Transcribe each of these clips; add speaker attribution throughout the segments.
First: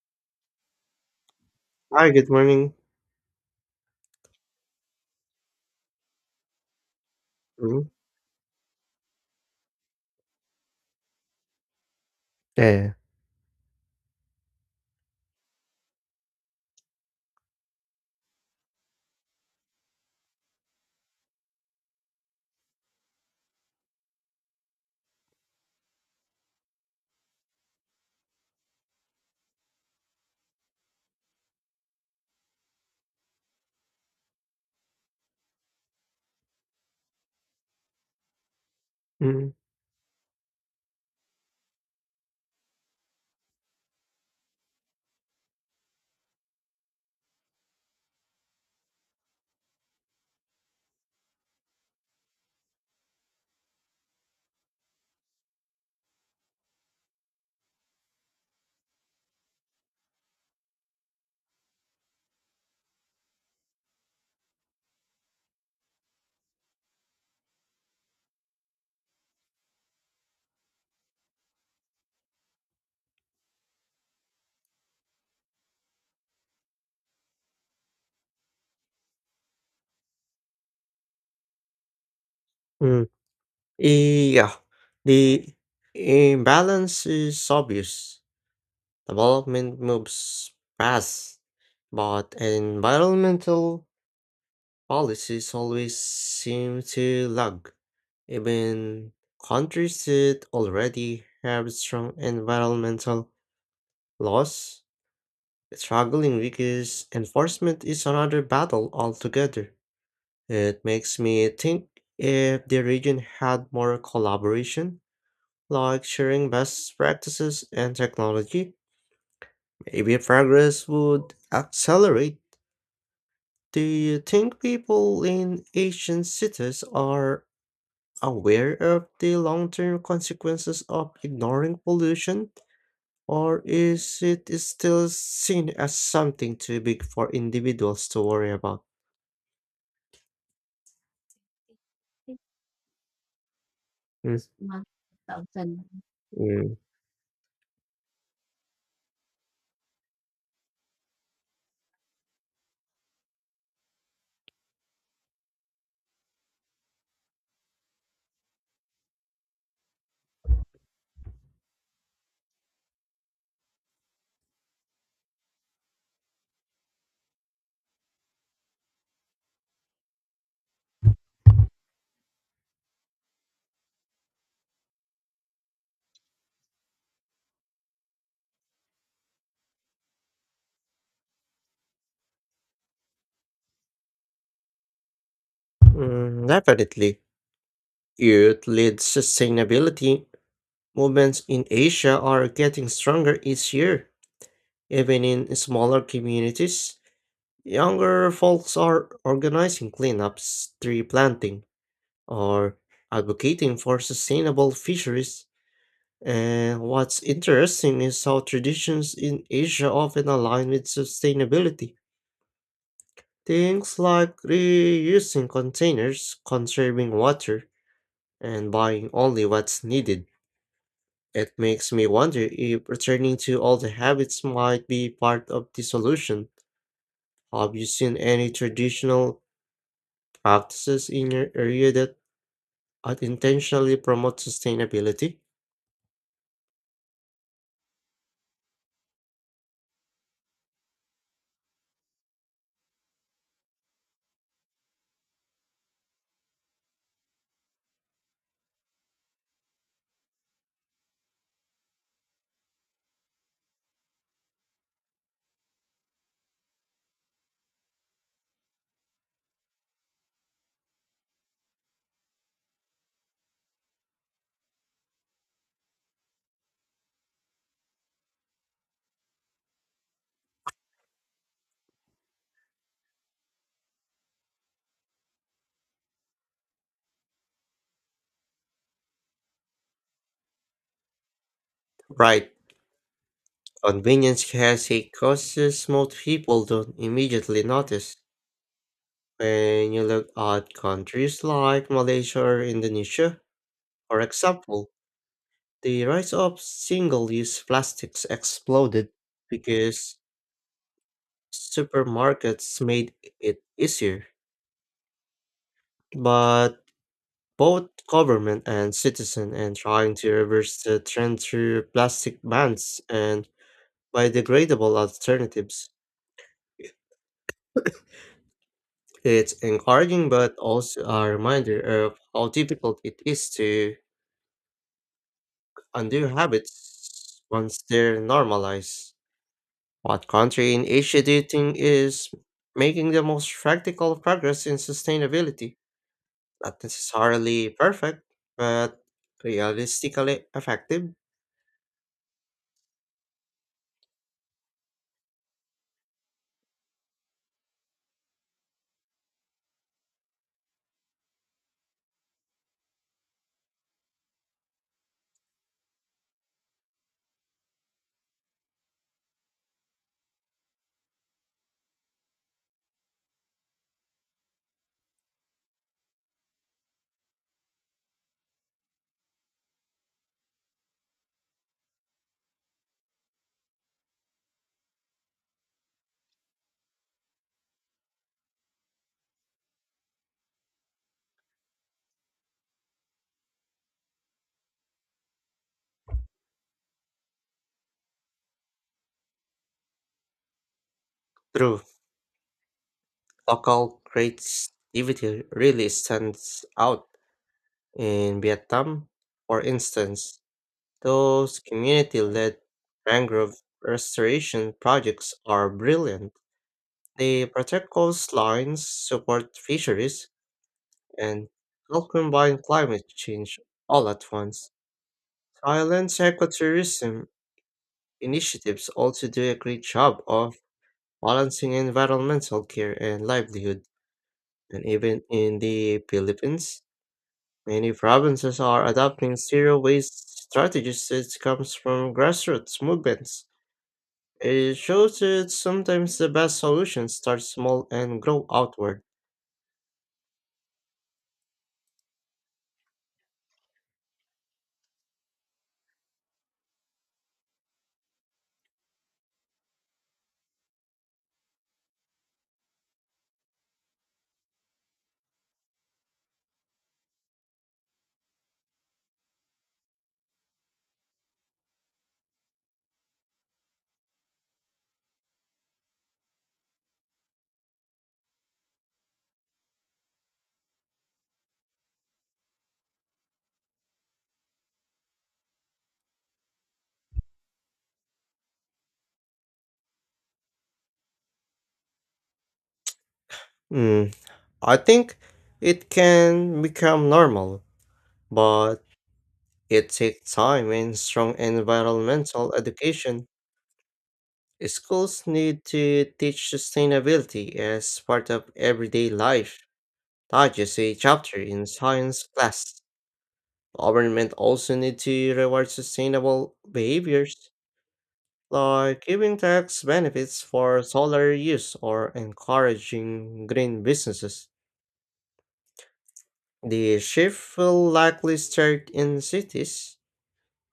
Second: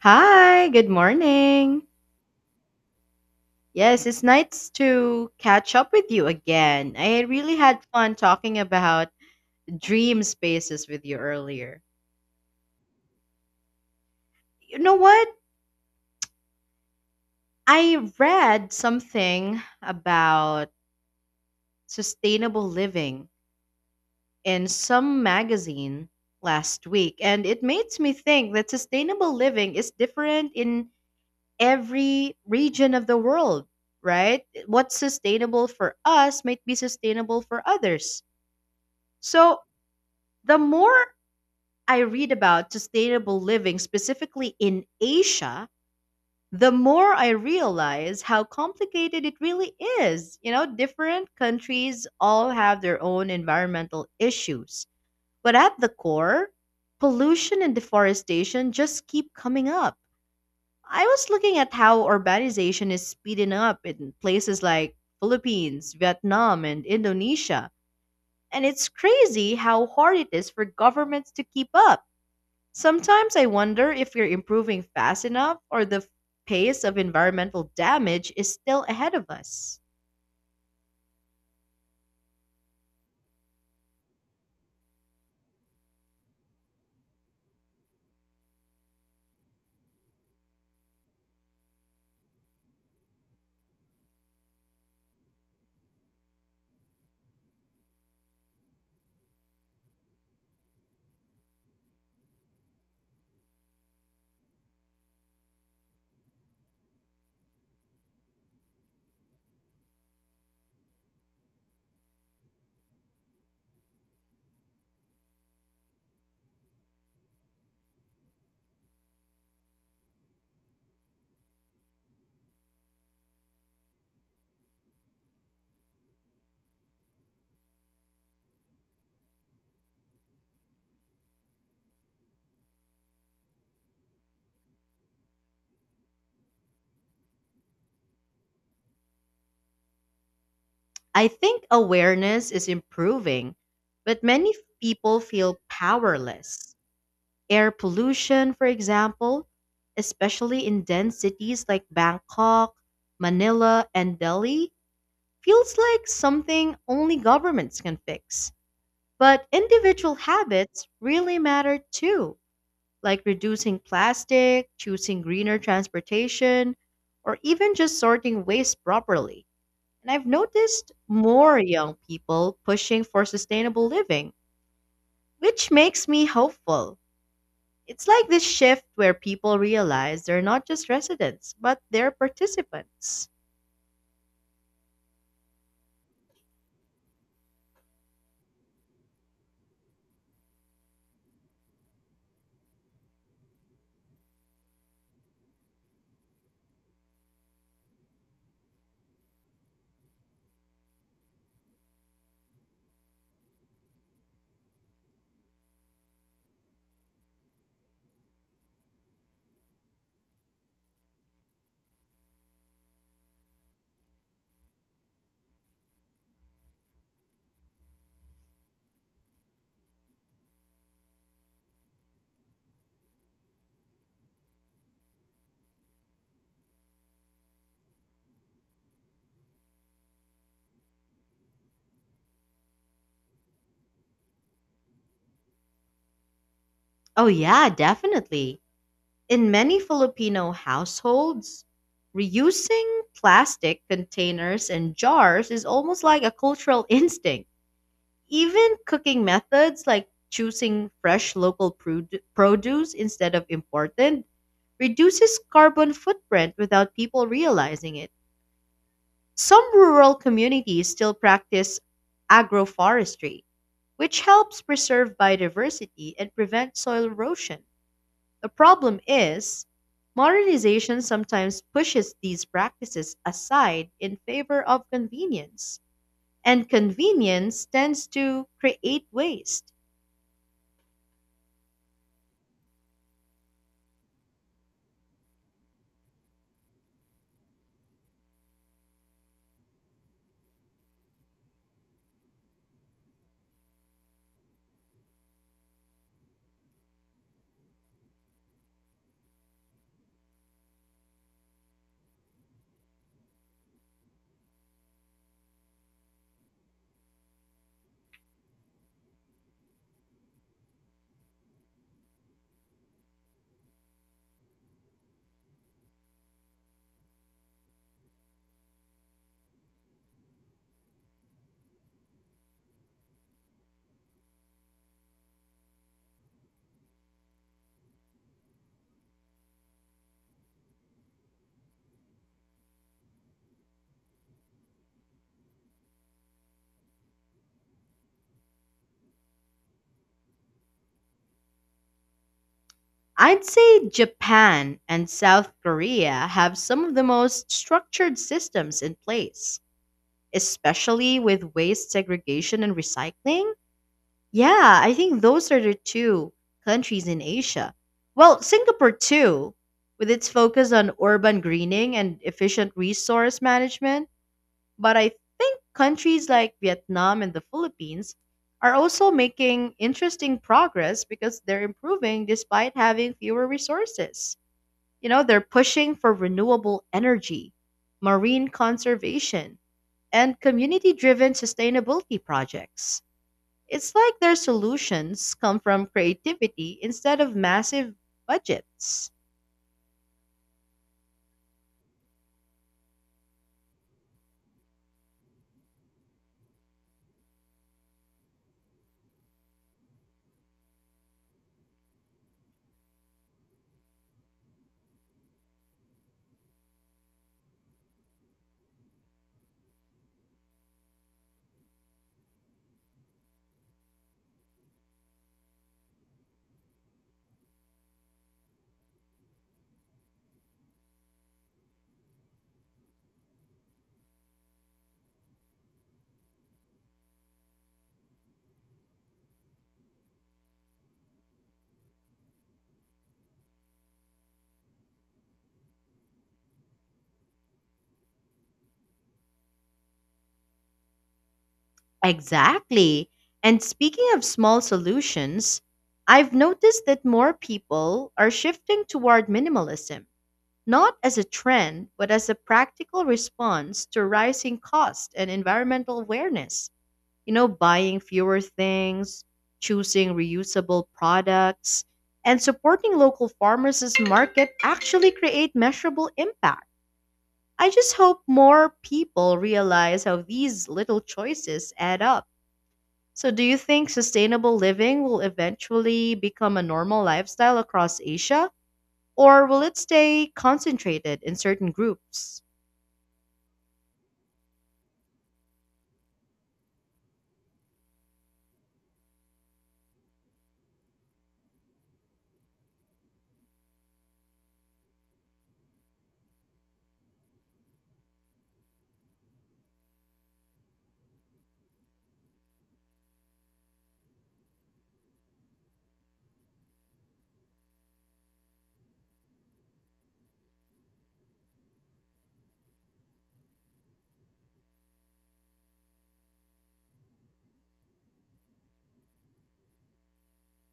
Speaker 1: Hi, good morning.
Speaker 2: Hi, good morning.
Speaker 1: Yes, it's nice to catch up with you again. I really
Speaker 2: Mhm.
Speaker 1: had fun talking about dream spaces with you earlier.
Speaker 2: Yeah.
Speaker 1: You know what? I read something about sustainable living in some magazine last week, and it makes me think that sustainable living is different in every region of the world, right? What's sustainable for us might be sustainable for others.
Speaker 2: Mm,
Speaker 1: So, the more I read about sustainable living, specifically in Asia, the more I realize how complicated it really is. You know, different countries all have their own environmental issues. But at the core, pollution and deforestation just keep coming up. I was looking at how urbanization is speeding up in places like Philippines, Vietnam, and Indonesia. And it's crazy how hard it is for governments to keep up. Sometimes I wonder if we're improving fast enough or the pace of environmental damage is still ahead of us.
Speaker 2: mm. Eh, yeah, the imbalance is obvious. Development moves fast, but environmental policies always seem to lag. Even countries that already have strong environmental laws, struggling because enforcement is another battle altogether. It makes me think if the region had more collaboration, like sharing best practices and technology, maybe progress would accelerate. Do you think people in Asian cities are aware of the long term consequences of ignoring pollution, or is it still seen as something too big for individuals to worry about?
Speaker 1: I think awareness is improving, but
Speaker 2: Mm,
Speaker 1: many people feel powerless.
Speaker 2: mm,
Speaker 1: Air pollution, for example, especially in dense cities like Bangkok, Manila, and Delhi, feels like something only governments can fix. But individual habits really matter too, like reducing plastic, choosing greener transportation, or even just sorting waste properly. And I've noticed more young people pushing for sustainable living, which makes me hopeful. It's like this shift where people realize they're not just residents, but they're participants.
Speaker 2: definitely. Youth led sustainability movements in Asia are getting stronger each year. Even in smaller communities, younger folks are organizing cleanups, tree planting, or advocating for sustainable fisheries. And what's interesting is how traditions in Asia often align with sustainability. Things like reusing containers, conserving water, and buying only what's needed. It makes me wonder if returning to old habits might be part of the solution. Have you seen any traditional practices in your area that unintentionally promote sustainability?
Speaker 1: Oh, yeah, definitely. In many Filipino households, reusing plastic containers and jars is almost like a cultural instinct. Even cooking methods like choosing fresh local produce instead of imported reduces carbon footprint without people realizing it. Some rural communities still practice agroforestry, which helps preserve biodiversity and prevent soil erosion. The problem is, modernization sometimes pushes these practices aside in favor of convenience, and convenience tends to create waste.
Speaker 2: Right. Convenience has a cost most people don't immediately notice. When you look at countries like Malaysia or Indonesia, for example, the rise of single use plastics exploded because supermarkets made it easier, but both government and citizen and trying to reverse the trend through plastic bans and biodegradable alternatives. It's encouraging but also a reminder of how difficult it is to undo habits once they're normalized. What country in Asia do you think is making the most practical progress in sustainability? Not necessarily perfect, but realistically effective.
Speaker 1: I'd say Japan and South Korea have some of the most structured systems in place, especially with waste segregation and recycling. Yeah, I think those are the two countries in Asia. Well, Singapore too, with its focus on urban greening and efficient resource management. But I think countries like Vietnam and the Philippines are also making interesting progress because they're improving despite having fewer resources. You know, they're pushing for renewable energy, marine conservation, and community driven sustainability projects. It's like their solutions come from creativity instead of massive budgets.
Speaker 2: True, local creativity really stands out. In Vietnam, for instance, those community led mangrove restoration projects are brilliant. They protect coast lines, support fisheries, and help combine climate change all at once. Thailand's ecotourism initiatives also do a great job of balancing environmental care and livelihood. And even in the Philippines, many provinces are adopting zero waste strategies that comes from grassroots movements. It shows that sometimes the best solutions start small and grow outward.
Speaker 1: Exactly. And speaking of small solutions, I've noticed that more people are shifting toward minimalism, not as a trend, but as a practical response to rising cost and environmental awareness. You know, buying fewer things, choosing reusable products, and supporting local farmers as market actually create measurable impact. I just hope more people realize how these little choices add up. So, do you think sustainable living will eventually become a normal lifestyle across Asia, or will it stay concentrated in certain groups?
Speaker 2: Mm, I think it can become normal, but it takes time and strong environmental education. Schools need to teach sustainability as part of everyday life, not just a chapter in science class. Government also need to reward sustainable behaviors, like giving tax benefits for solar use or encouraging green businesses. The shift will likely start in cities.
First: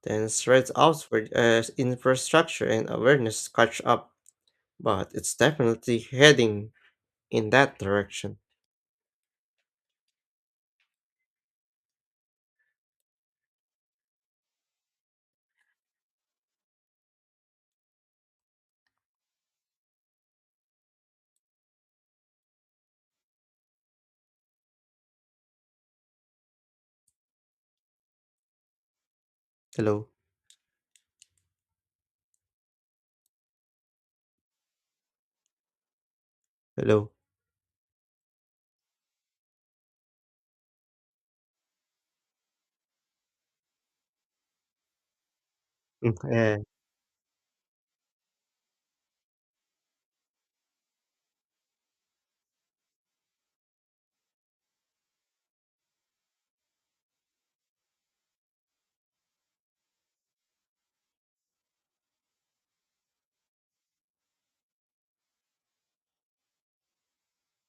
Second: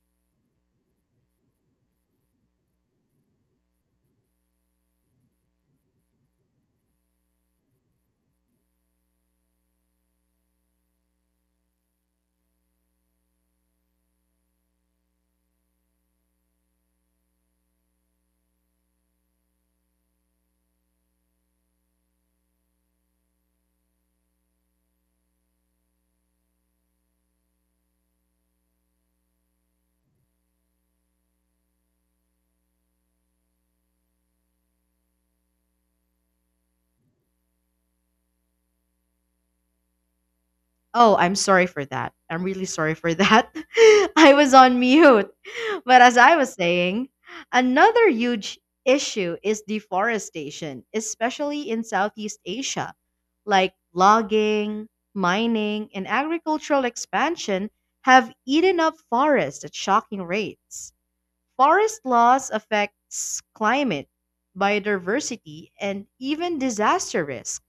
Speaker 2: Then threads outward as infrastructure and awareness catch up, but it's definitely heading in that direction. Hello, hello.
Speaker 1: Oh, I'm sorry for that. I'm really sorry for that. I was on mute. But
Speaker 2: Mm,
Speaker 1: as I was
Speaker 2: eh.
Speaker 1: saying, another huge issue is deforestation, especially in Southeast Asia. Like logging, mining, and agricultural expansion have eaten up forests at shocking rates. Forest loss affects climate, biodiversity, and even disaster risk.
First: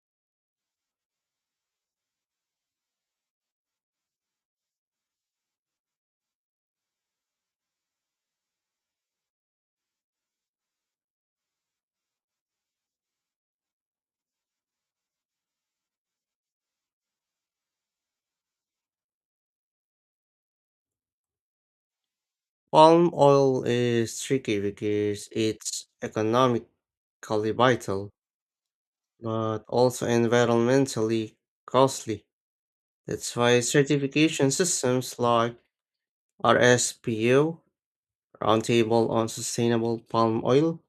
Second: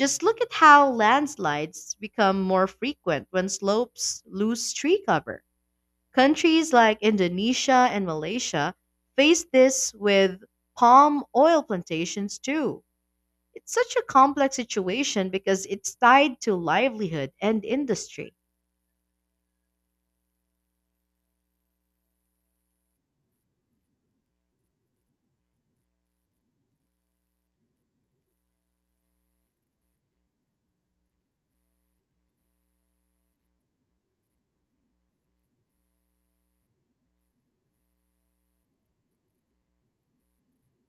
Speaker 1: Just look at how landslides become more frequent when slopes lose tree cover. Countries like Indonesia and Malaysia face this with palm oil plantations too. It's such a complex situation because it's tied to livelihood and industry.
Speaker 2: Palm oil is tricky because it's economically vital, but also environmentally costly. That's why certification systems like RSPO, Roundtable on Sustainable Palm Oil,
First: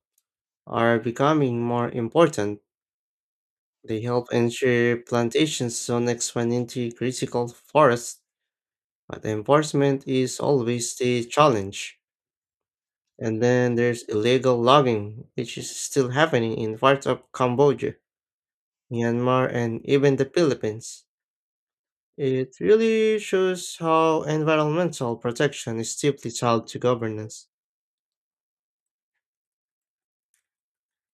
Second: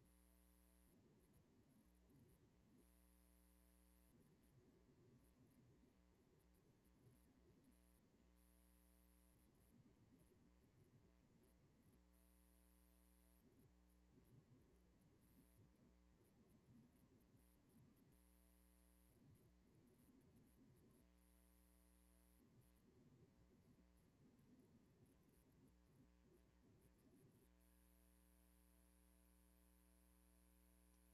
Speaker 2: are becoming more important. They help ensure plantations don't expand into critical forests, but enforcement is always the challenge. And then there's illegal logging, which is still happening in parts of Cambodia, Myanmar, and even the Philippines. It really shows how environmental protection is deeply tied to governance.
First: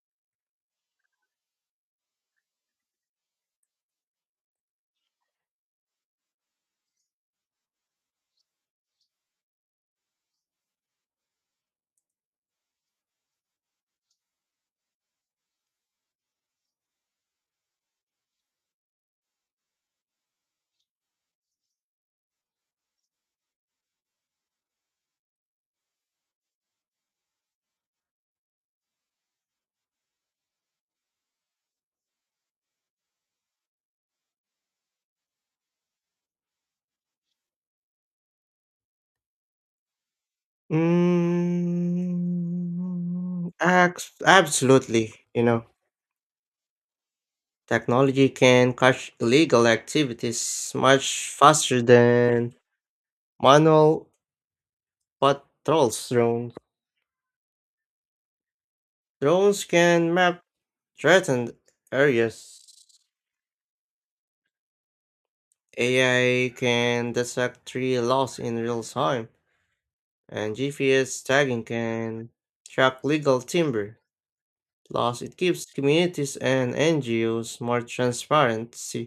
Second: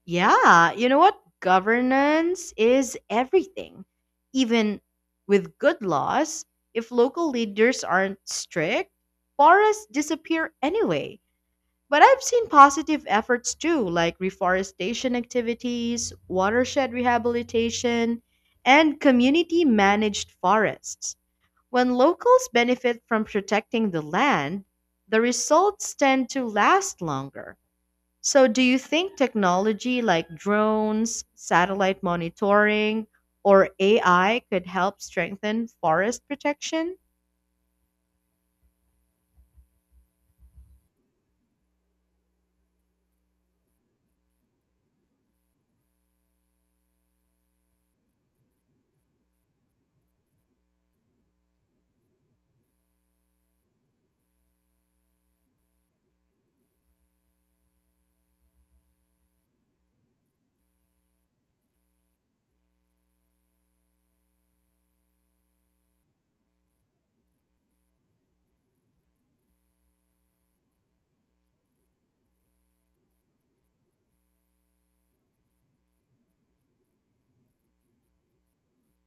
Speaker 1: Yeah, you know what? Governance is everything. Even with good laws, if local leaders aren't strict, forests disappear anyway. But I've seen positive efforts too, like reforestation activities, watershed rehabilitation, and community managed forests. When locals benefit from protecting the land, the results tend to last longer. So, do you think technology like drones, satellite monitoring, or AI could help strengthen forest protection?
Speaker 2: Absolutely, you know. Technology can catch illegal activities much faster than manual patrols drones. Drones can map threatened areas. AI can detect tree loss in real time, and GPS tagging can track legal timber loss. It gives communities and NGOs more transparency.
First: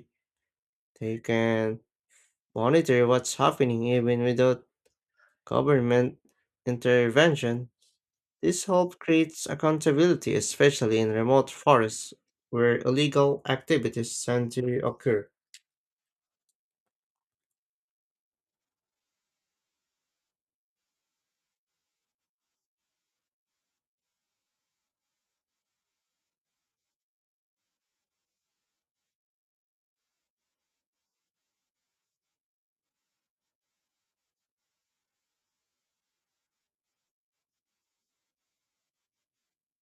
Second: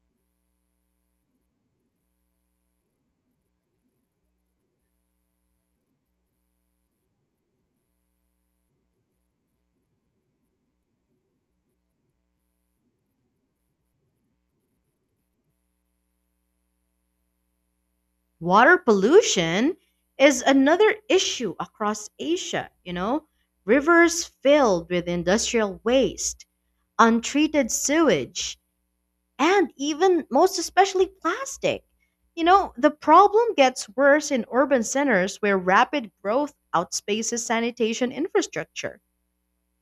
Speaker 2: They can monitor what's happening even without government intervention. This help creates accountability, especially in remote forests where illegal activities tend to occur.
Speaker 1: Water pollution is another issue across Asia, you know. Rivers filled with industrial waste, untreated sewage, and even most especially plastic. You know, the problem gets worse in urban centers where rapid growth outspaces sanitation infrastructure.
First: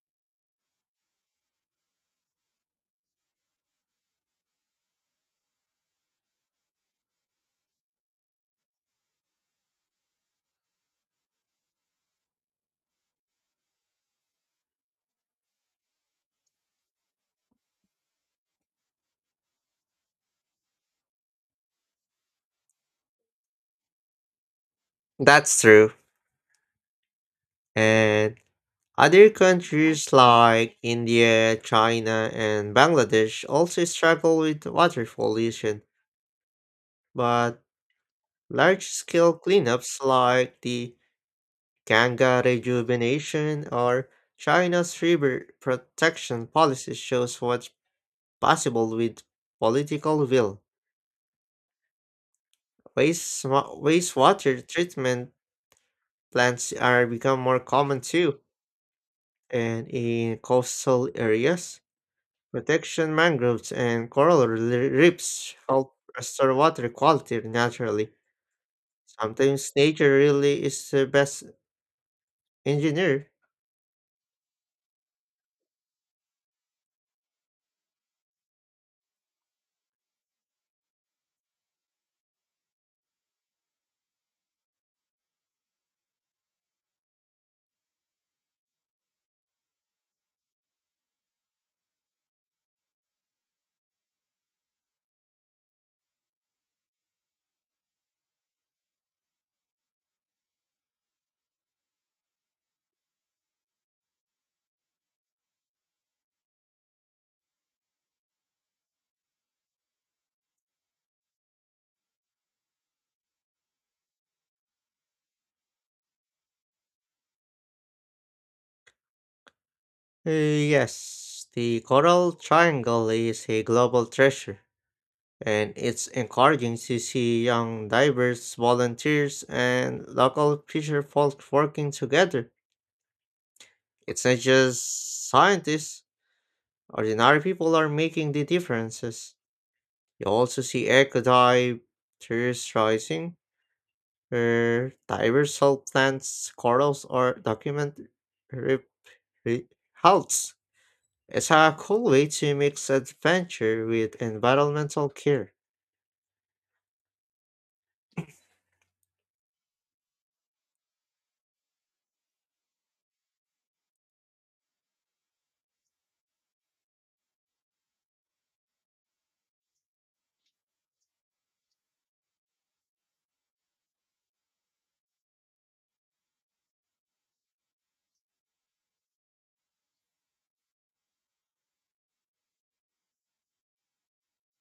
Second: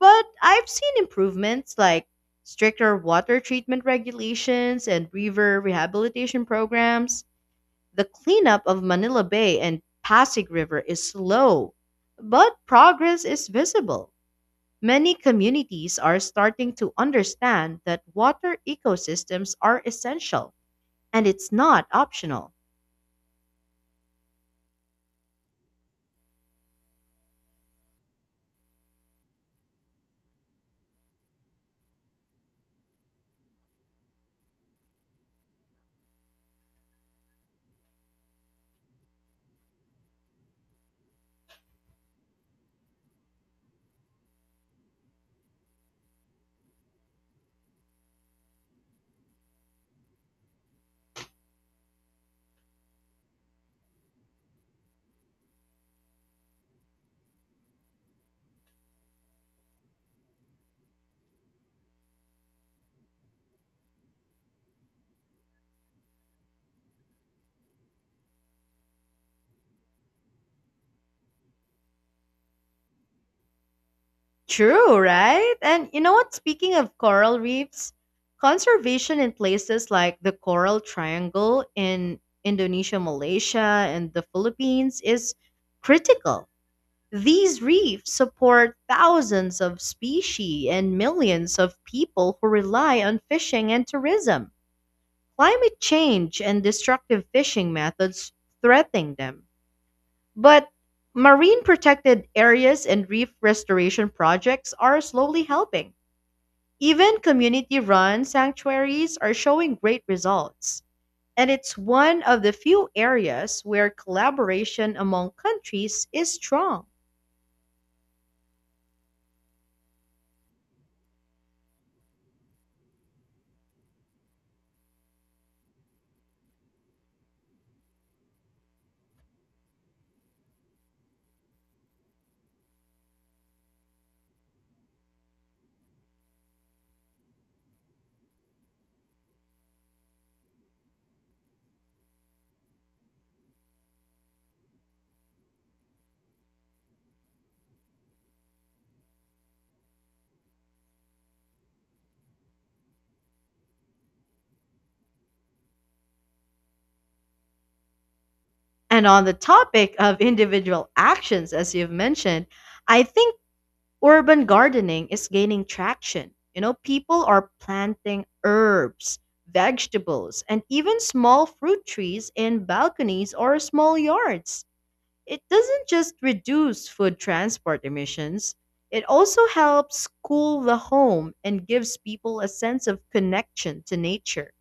Speaker 1: But I've seen improvements like stricter water treatment regulations and river rehabilitation programs. The cleanup of Manila Bay and Pasig River is slow, but progress is visible. Many communities are starting to understand that water ecosystems are essential and it's not optional.
Speaker 2: That's true. And other countries like India, China, and Bangladesh also struggle with water pollution, but large scale cleanups like the Ganga rejuvenation or China's river protection policy shows what's possible with political will. Wastewater treatment plants are become more common too, and in coastal areas, protection mangroves and reefs help restore water quality naturally. Sometimes nature really is the best engineer.
Speaker 1: True, right? And you know what? Speaking of coral reefs, conservation in places like the Coral Triangle in Indonesia, Malaysia, and the Philippines is critical. These reefs support thousands of species and millions of people who rely on fishing and tourism. Climate change and destructive fishing methods threaten them. But marine protected areas and reef restoration projects are slowly helping. Even community run sanctuaries are showing great results. And it's one of the few areas where collaboration among countries is strong.
Speaker 2: Uh, yes, the coral triangle is a global treasure, and it's encouraging to see young divers, volunteers, and local fisher folk working together. It's not just scientists, ordinary people are making the differences. You also see eco divers rising, where divers help plants, corals, or document re- re- halts. It's a cool way to mix adventure with environmental care.
Speaker 1: And on the topic of individual actions, as you've mentioned, I think urban gardening is gaining traction. You know, people are planting herbs, vegetables, and even small fruit trees in balconies or small yards. It doesn't just reduce food transport emissions, it also helps cool the home and gives people a sense of connection to nature.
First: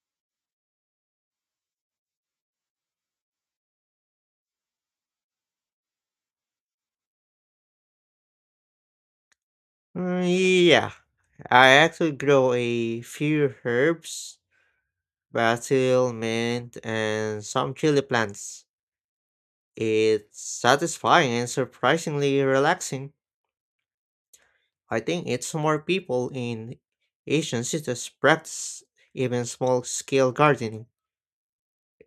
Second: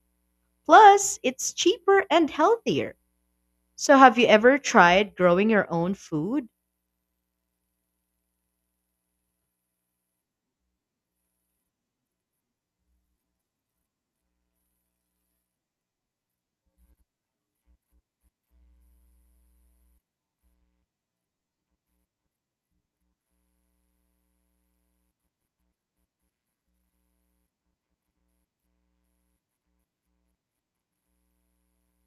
Speaker 1: Plus, it's cheaper and healthier. So, have you ever tried growing your own food?
Speaker 2: Mm, yeah, I actually grow a few herbs, basil, mint, and some chili plants. It's satisfying and surprisingly relaxing. I think it's more people in Asian cities practice even small scale gardening.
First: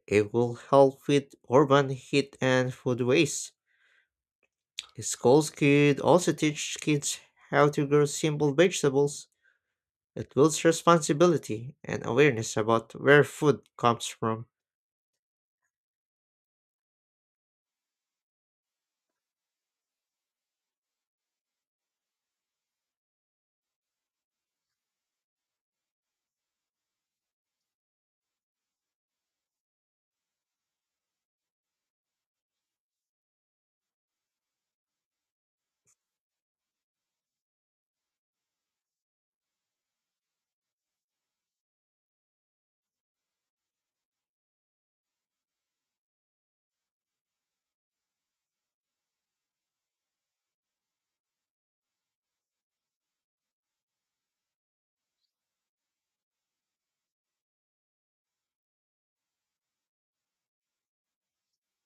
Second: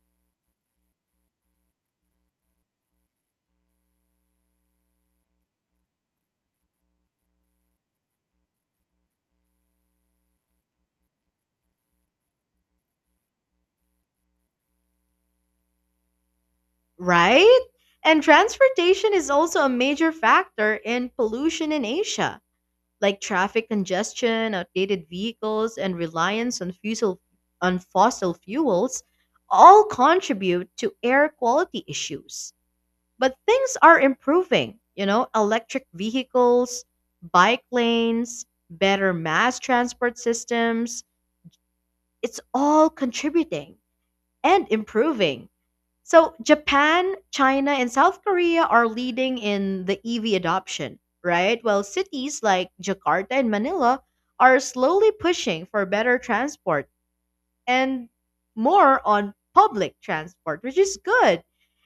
Speaker 2: It will help with urban heat and food waste. Schools could also teach kids how to grow simple vegetables. It builds responsibility and awareness about where food comes from.
Speaker 1: Right? And transportation is also a major factor in pollution in Asia, like traffic congestion, outdated vehicles, and reliance on fossil fuels all contribute to air quality issues. But things are improving, you know, electric vehicles, bike lanes, better mass transport systems, it's all contributing and improving. So Japan, China, and South Korea are leading in the EV adoption, right? While cities like Jakarta and Manila are slowly pushing for better transport and more on public transport, which is good.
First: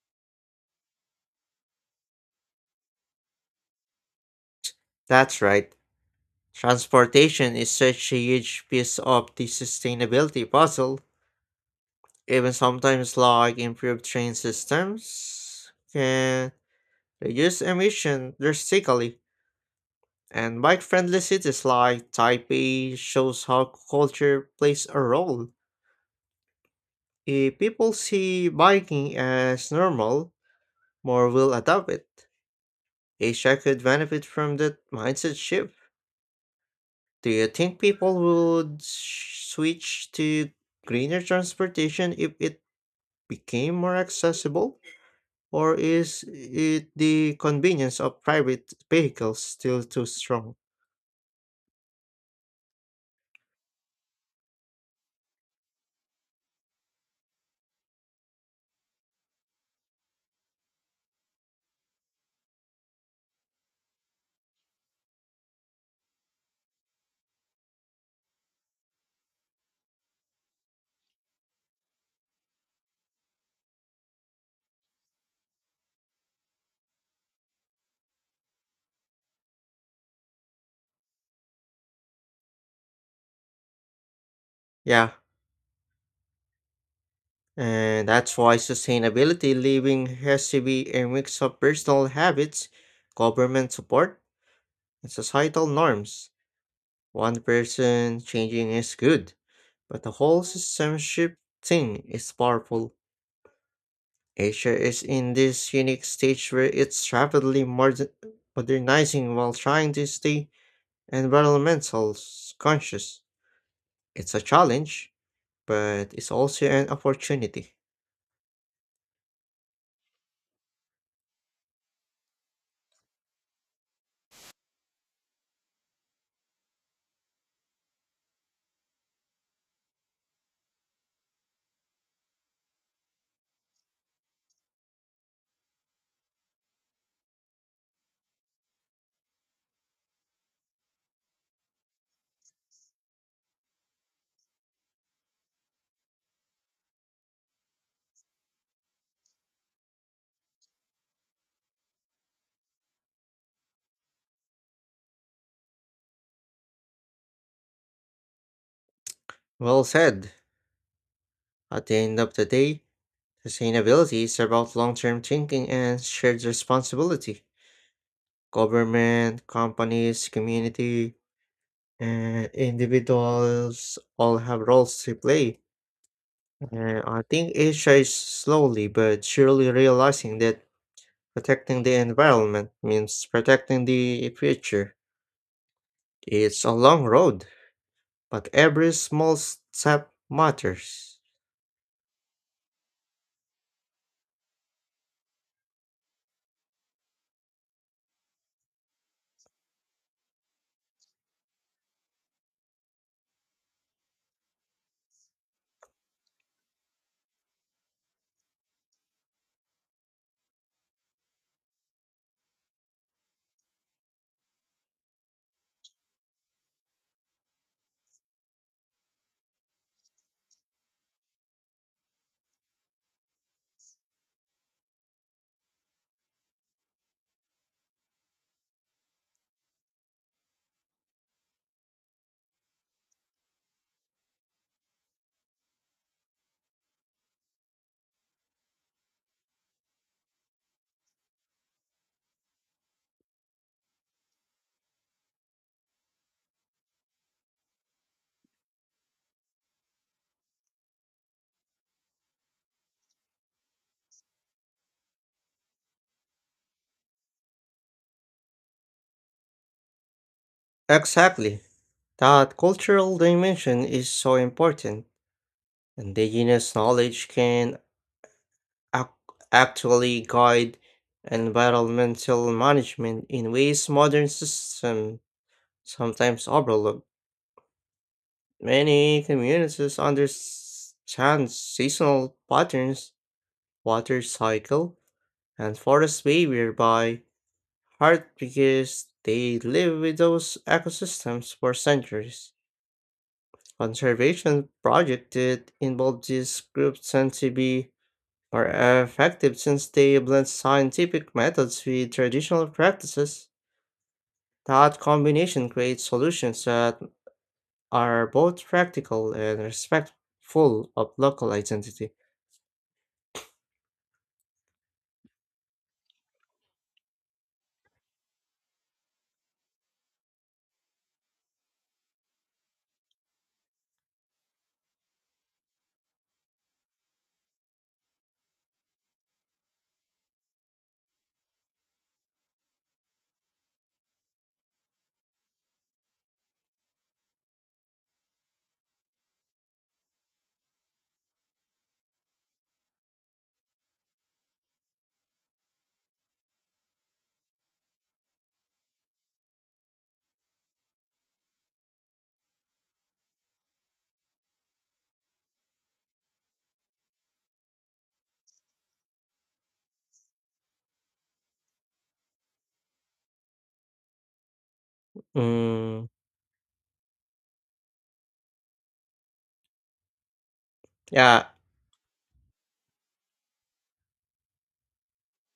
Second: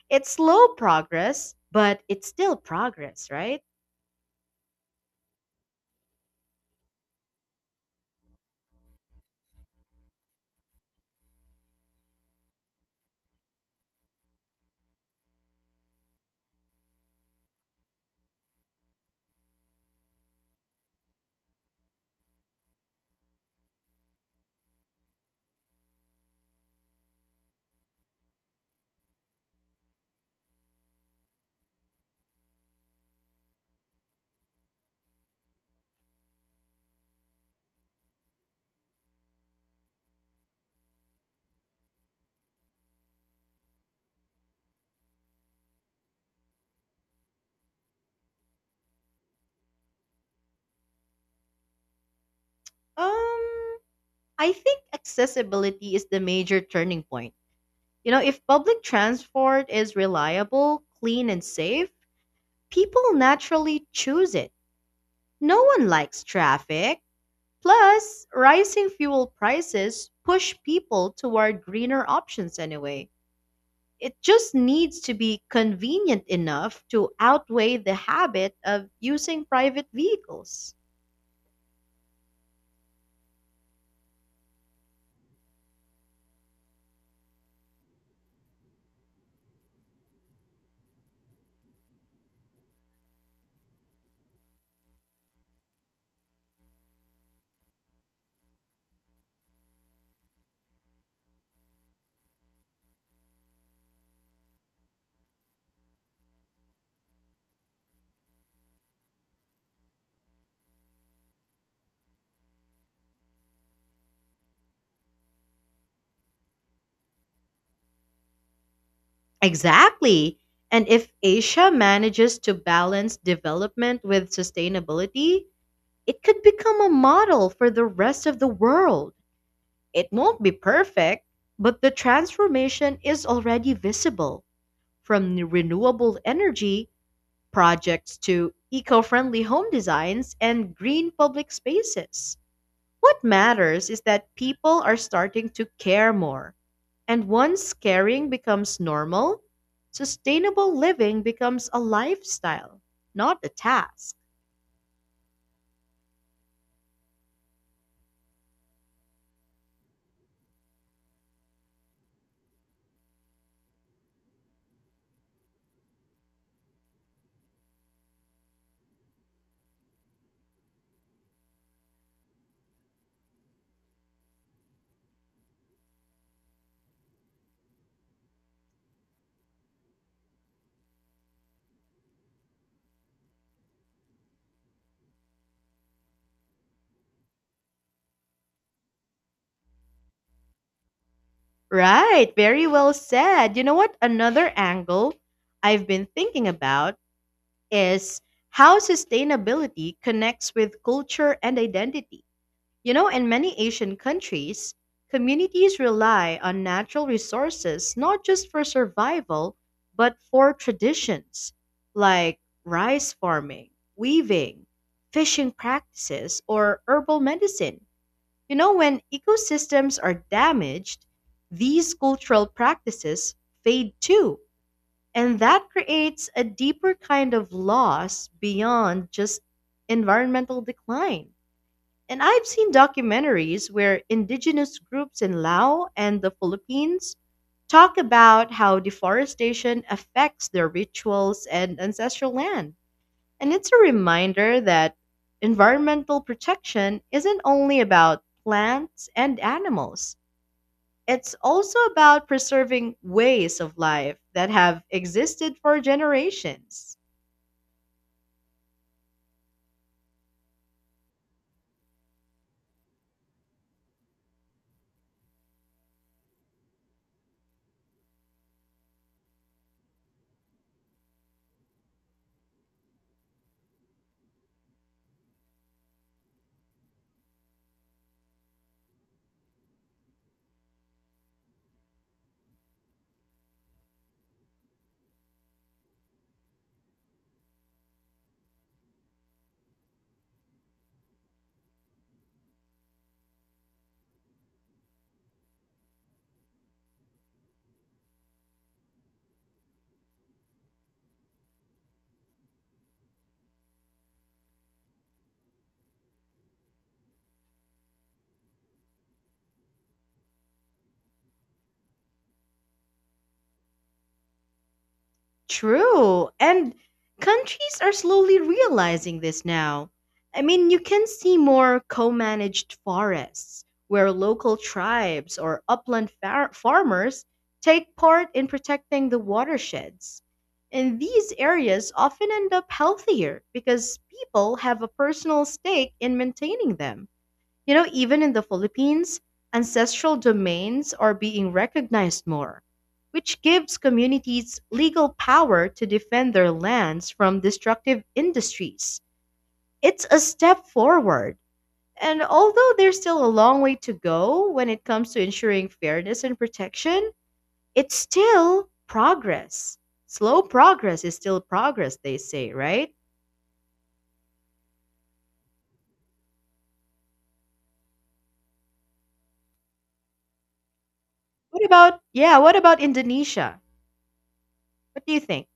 Speaker 1: It's slow progress, but it's still progress, right?
Speaker 2: That's right. Transportation is such a huge piece of the sustainability puzzle. Even sometimes like improved train systems can reduce emission drastically. And bike-friendly cities like Taipei shows how culture plays a role. If people see biking as normal, more will adopt it. Asia could benefit from that mindset shift. Do you think people would switch to greener transportation if it became more accessible? Or is it the convenience of private vehicles still too strong?
Speaker 1: Um, I think accessibility is the major turning point. You know, if public transport is reliable, clean, and safe, people naturally choose it. No one likes traffic. Plus, rising fuel prices push people toward greener options anyway. It just needs to be convenient enough to outweigh the habit of using private vehicles.
Speaker 2: Yeah, and that's why sustainability living has to be a mix of personal habits, government support, and societal norms. One person changing is good, but the whole system shifting is powerful. Asia is in this unique stage where it's rapidly modernizing while trying to stay conscious. It's a challenge, but it's also an opportunity.
Speaker 1: Exactly. And if Asia manages to balance development with sustainability, it could become a model for the rest of the world. It won't be perfect, but the transformation is already visible, from renewable energy projects to eco friendly home designs and green public spaces. What matters is that people are starting to care more. And once caring becomes normal, sustainable living becomes a lifestyle, not a task.
Speaker 2: Well said. At the end of the day, sustainability is about long term thinking and shared responsibility. Government, companies, community, and individuals all have roles to play. And I think Asia is slowly but surely realizing that protecting the environment means protecting the future. It's a long road, but every small step matters.
Speaker 1: Right, very well said. You know what? Another angle I've been thinking about is how sustainability connects with culture and identity. You know, in many Asian countries, communities rely on natural resources not just for survival, but for traditions like rice farming, weaving, fishing practices, or herbal medicine. You know, when ecosystems are damaged, these cultural practices fade too. And that creates a deeper kind of loss beyond just environmental decline. And I've seen documentaries where indigenous groups in Laos and the Philippines talk about how deforestation affects their rituals and ancestral land. And it's a reminder that environmental protection isn't only about plants and animals, it's also about preserving ways of life that have existed for generations.
Speaker 2: Exactly. That cultural dimension is so important, indigenous knowledge can ac- actually guide environmental management in ways modern systems sometimes overlook. Many communities understand seasonal patterns, water cycle, and forest behavior by heart because they live with those ecosystems for centuries. Conservation projects that involve these groups tend to be more effective since they blend scientific methods with traditional practices. That combination creates solutions that are both practical and respectful of local identity.
Speaker 1: True. And countries are slowly realizing this now. I mean, you can see more co managed forests where local tribes or upland farmers take part in protecting the watersheds. And these areas often end up healthier because people have a personal stake in maintaining them. You know, even in the Philippines, ancestral domains are being recognized more, which gives communities legal power to defend their lands from destructive industries. It's a step forward. And although there's still a long way to go when it comes to ensuring fairness and protection, it's still progress. Slow progress is still progress, they say, right?
Speaker 2: Mm, yeah,
Speaker 1: What about, yeah, what about Indonesia? What do you think?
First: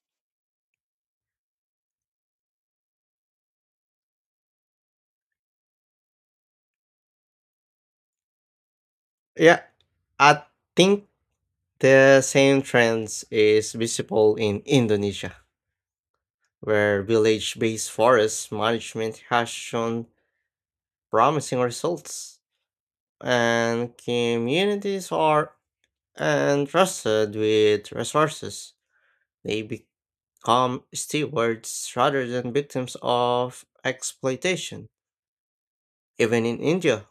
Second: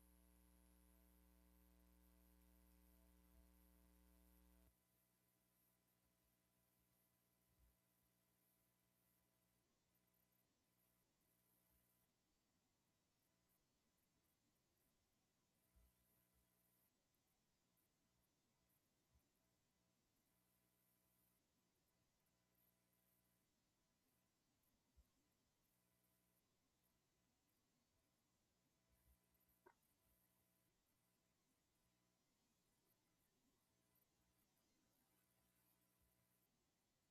Speaker 2: yeah. I think the same trends is visible in Indonesia, where village-based forest management has shown promising results, and communities are entrusted with resources. They become stewards rather than victims of exploitation. Even in India,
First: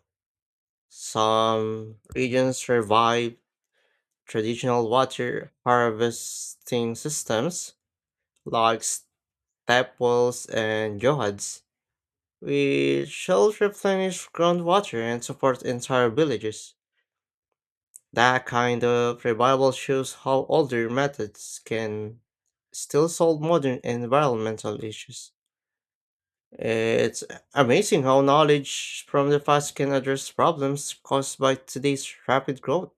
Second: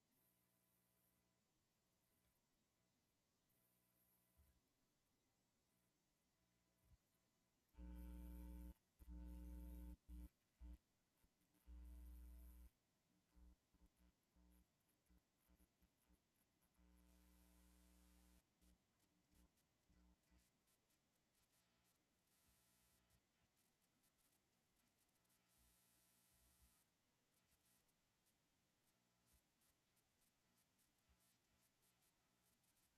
Speaker 2: some regions survive traditional water harvesting systems like tap wells, and johads, which help replenish groundwater and support entire villages. That kind of revival shows how older methods can still solve modern environmental issues. It's amazing how knowledge from the past can address problems caused by today's rapid growth.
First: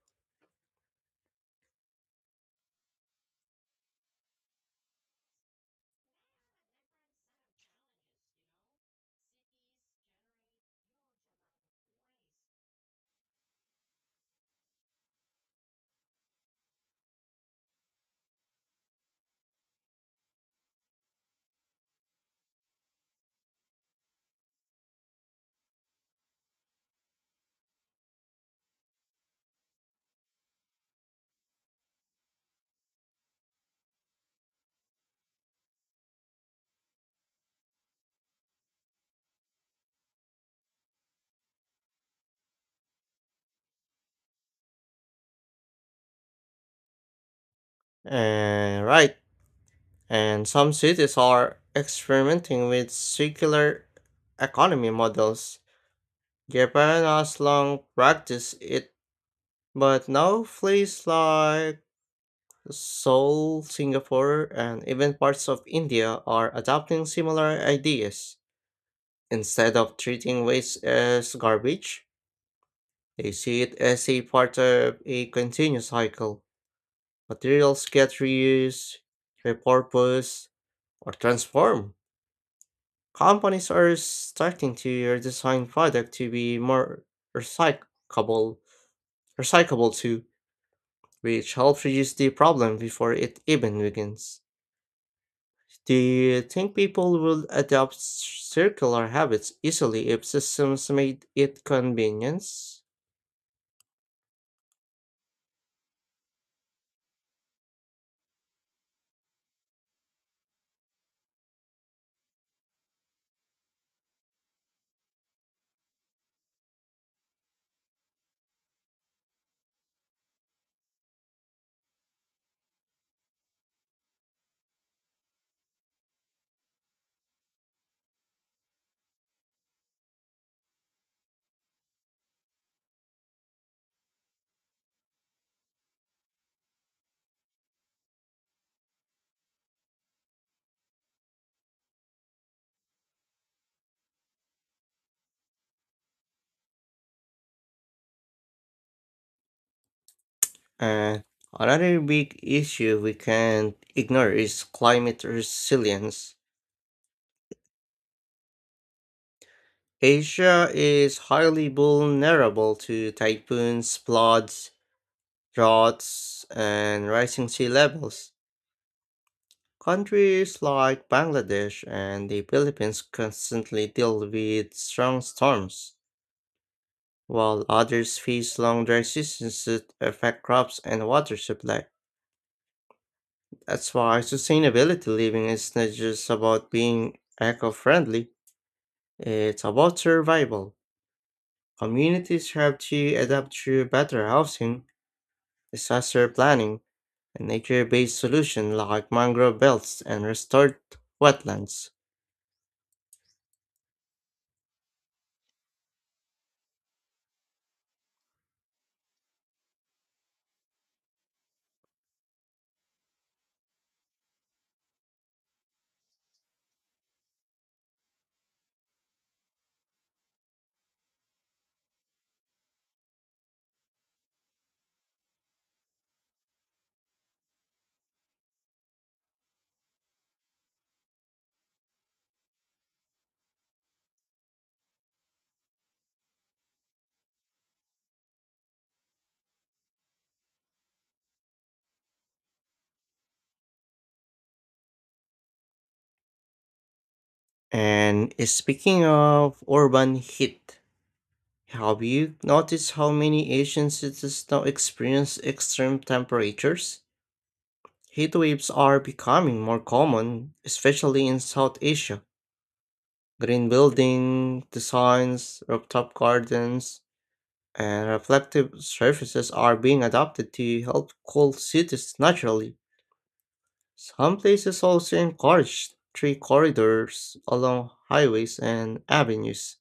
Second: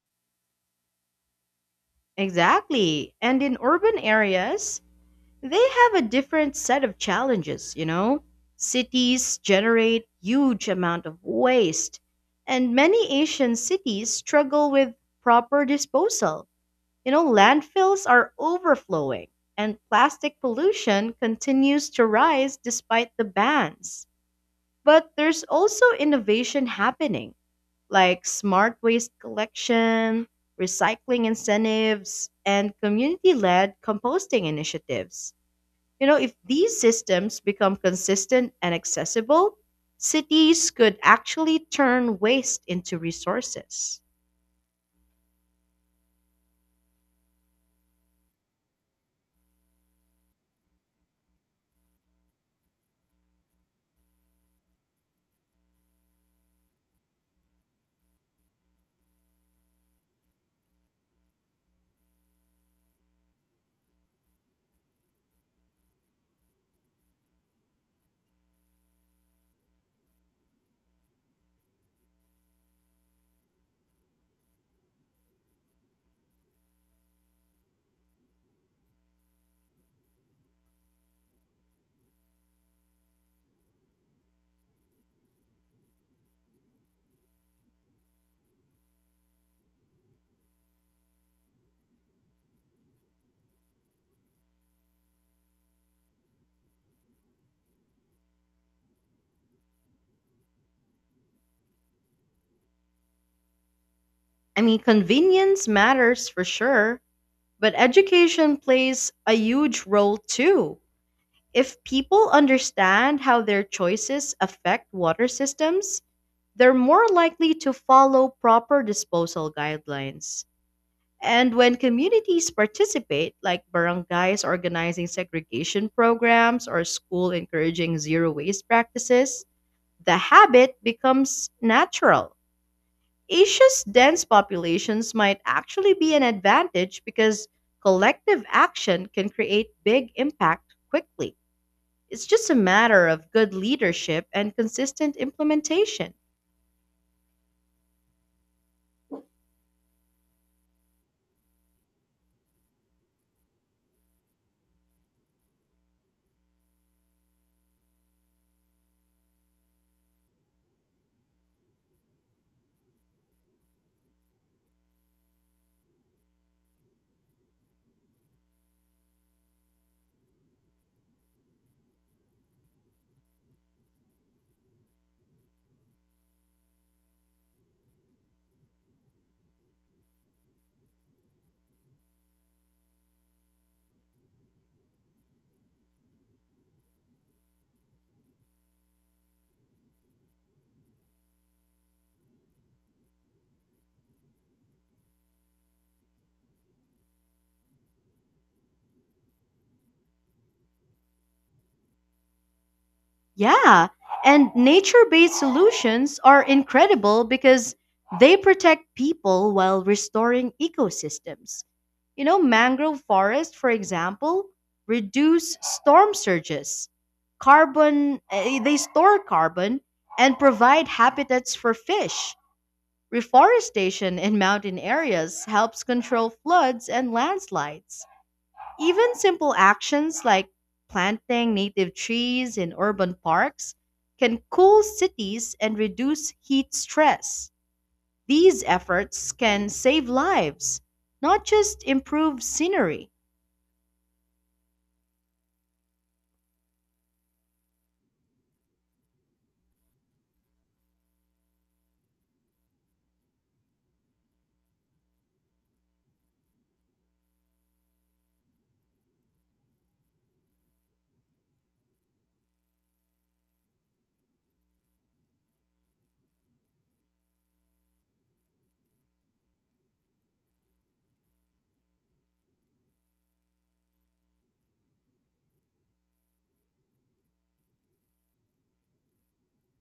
Speaker 1: Exactly. And in urban areas, they have a different set of challenges, you know? Cities generate huge amount of waste, and many Asian cities struggle with proper disposal. You know, landfills are overflowing, and plastic pollution continues to rise despite the bans. But there's also innovation happening like smart waste collection, recycling incentives, and community led composting initiatives. You know, if these systems become consistent and accessible, cities could actually turn waste into resources.
Speaker 2: And right, and some cities are experimenting with circular economy models. Japan has long practiced it, but now places like Seoul, Singapore, and even parts of India are adopting similar ideas. Instead of treating waste as garbage, they see it as a part of a continuous cycle. Materials get reused, repurposed, or transformed. Companies are starting to redesign products to be more recyclable, recyclable too, which helps reduce the problem before it even begins. Do you think people would adopt circular habits easily if systems made it convenience?
Speaker 1: I mean, convenience matters for sure, but education plays a huge role too. If people understand how their choices affect water systems, they're more likely to follow proper disposal guidelines. And when communities participate, like barangays organizing segregation programs or school encouraging zero waste practices, the habit becomes natural. Asia's dense populations might actually be an advantage because collective action can create big impact quickly. It's just a matter of good leadership and consistent implementation.
Speaker 2: And another big issue we can't ignore is climate resilience. Asia is highly vulnerable to typhoons, floods, droughts, and rising sea levels. Countries like Bangladesh and the Philippines constantly deal with strong storms, while others face long dry seasons that affect crops and water supply. That's why sustainability living is not just about being eco friendly, it's about survival. Communities have to adapt through better housing, disaster planning, and nature based solutions like mangrove belts and restored wetlands.
Speaker 1: Yeah, and nature based solutions are incredible because they protect people while restoring ecosystems. You know, mangrove forests, for example, reduce storm surges. They store carbon and provide habitats for fish. Reforestation in mountain areas helps control floods and landslides. Even simple actions like planting native trees in urban parks can cool cities and reduce heat stress. These efforts can save lives, not just improve scenery.
Speaker 2: And speaking of urban heat, have you noticed how many Asian cities now experience extreme temperatures? Heat waves are becoming more common, especially in South Asia. Green building designs, rooftop gardens, and reflective surfaces are being adopted to help cool cities naturally. Some places also encourage tree corridors along highways and avenues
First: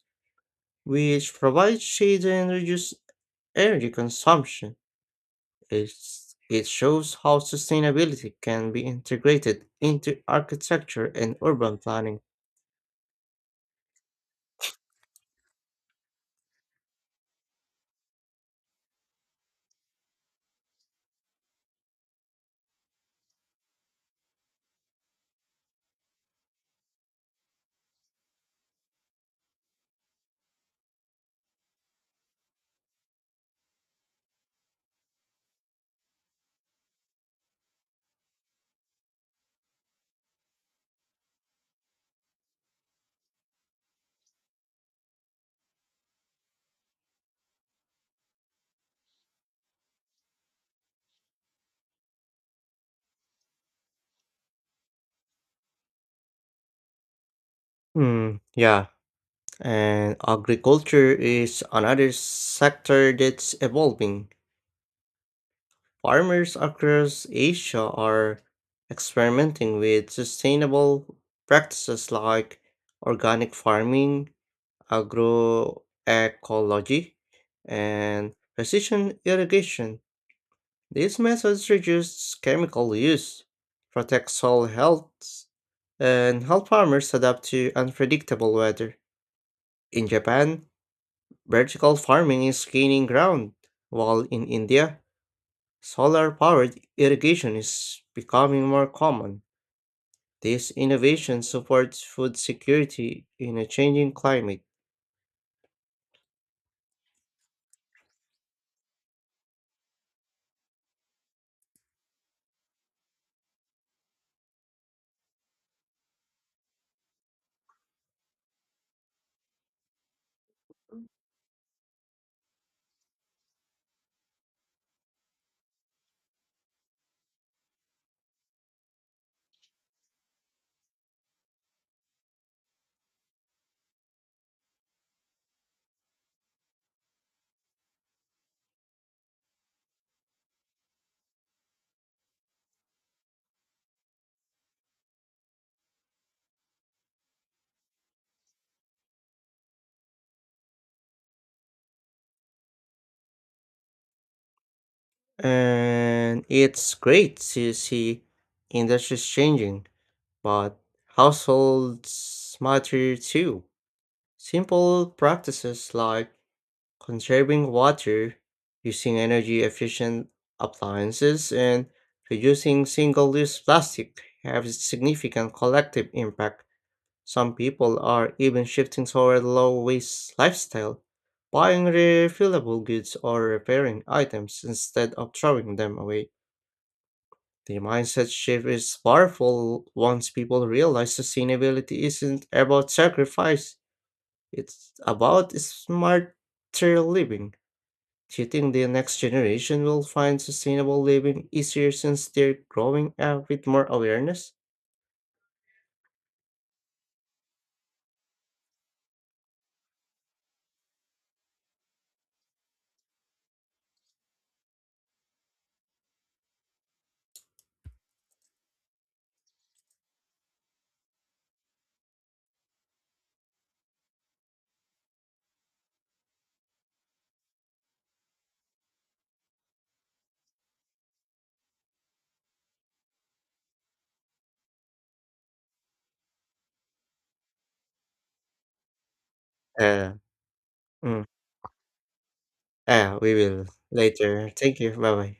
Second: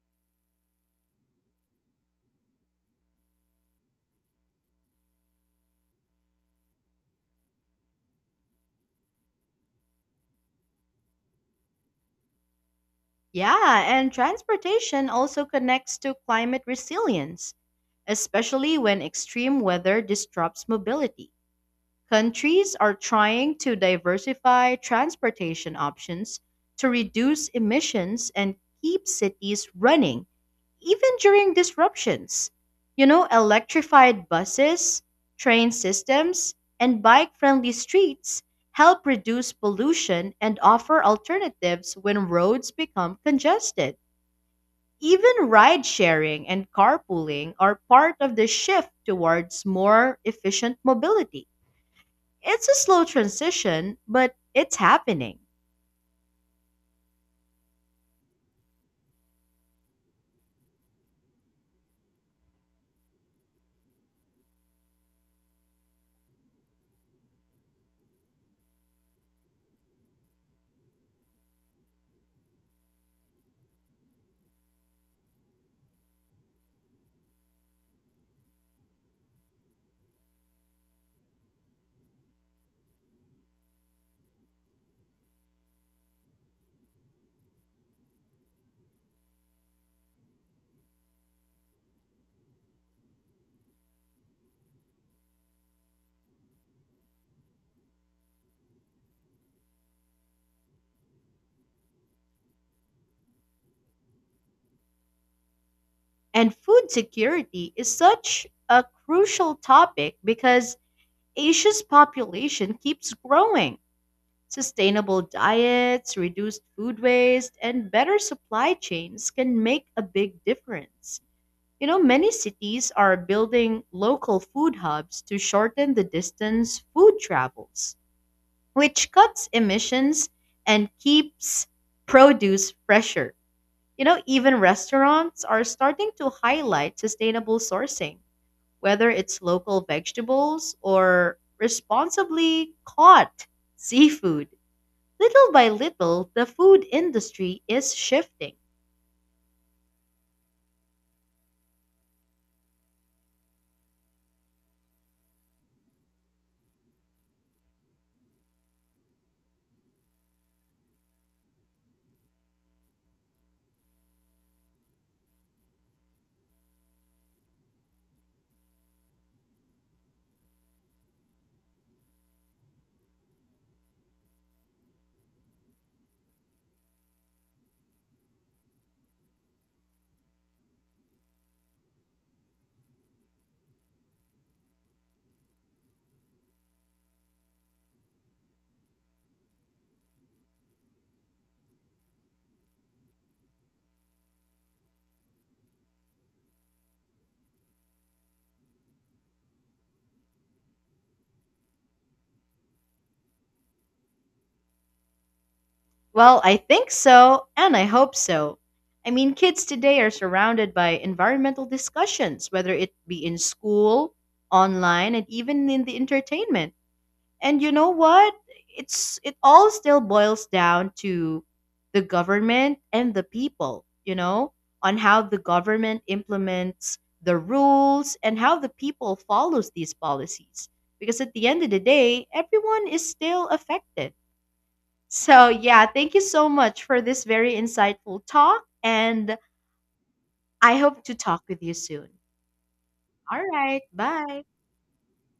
Speaker 2: which provides shade and reduces energy consumption. It shows how sustainability can be integrated into architecture and urban planning.
Speaker 1: Yeah, and transportation also connects to climate resilience, especially when extreme weather disrupts mobility. Countries are trying to diversify transportation options to reduce emissions and keep cities running, even during disruptions. You know, electrified buses, train systems, and bike friendly streets help reduce pollution and offer alternatives when roads become congested. Even ride sharing and carpooling are part of the shift towards more efficient mobility. It's a slow transition, but it's happening.
Speaker 2: Mm, yeah, and agriculture is another sector that's evolving. Farmers across Asia are experimenting with sustainable practices like organic farming, agroecology, and precision irrigation. These methods reduce chemical use, protect soil health, and help farmers adapt to unpredictable weather. In Japan, vertical farming is gaining ground, while in India, solar powered irrigation is becoming more common. These innovations support food security in a changing climate.
Speaker 1: And food security is such a crucial topic because Asia's population keeps growing. Sustainable diets, reduced food waste, and better supply chains can make a big difference. You know, many cities are building local food hubs to shorten the distance food travels, which cuts emissions and keeps produce fresher. You know, even restaurants are starting to highlight sustainable sourcing, whether it's local vegetables or responsibly caught seafood. Little by little, the food industry is shifting.
Speaker 2: And it's great to see industries changing, but households matter too. Simple practices like conserving water, using energy efficient appliances, and reducing single use plastic have significant collective impact. Some people are even shifting toward low waste lifestyle, buying refillable goods or repairing items instead of throwing them away. The mindset shift is powerful once people realize sustainability isn't about sacrifice, it's about smarter living. Do you think the next generation will find sustainable living easier since they're growing up with more awareness?
Speaker 1: Well, I think so, and I hope so. I mean, kids today are surrounded by environmental discussions, whether it be in school, online, and even in the entertainment. And you know what? It all still boils down to the government and the people, you know, on how the government implements the rules and how the people follows these policies. Because at the end of the day, everyone is still affected. So, yeah, thank you so much for this very insightful talk and
Speaker 2: Uh,
Speaker 1: I hope to
Speaker 2: mm,
Speaker 1: talk with you soon.
Speaker 2: we
Speaker 1: All
Speaker 2: will
Speaker 1: right, bye.
Speaker 2: later. Thank you. Bye bye.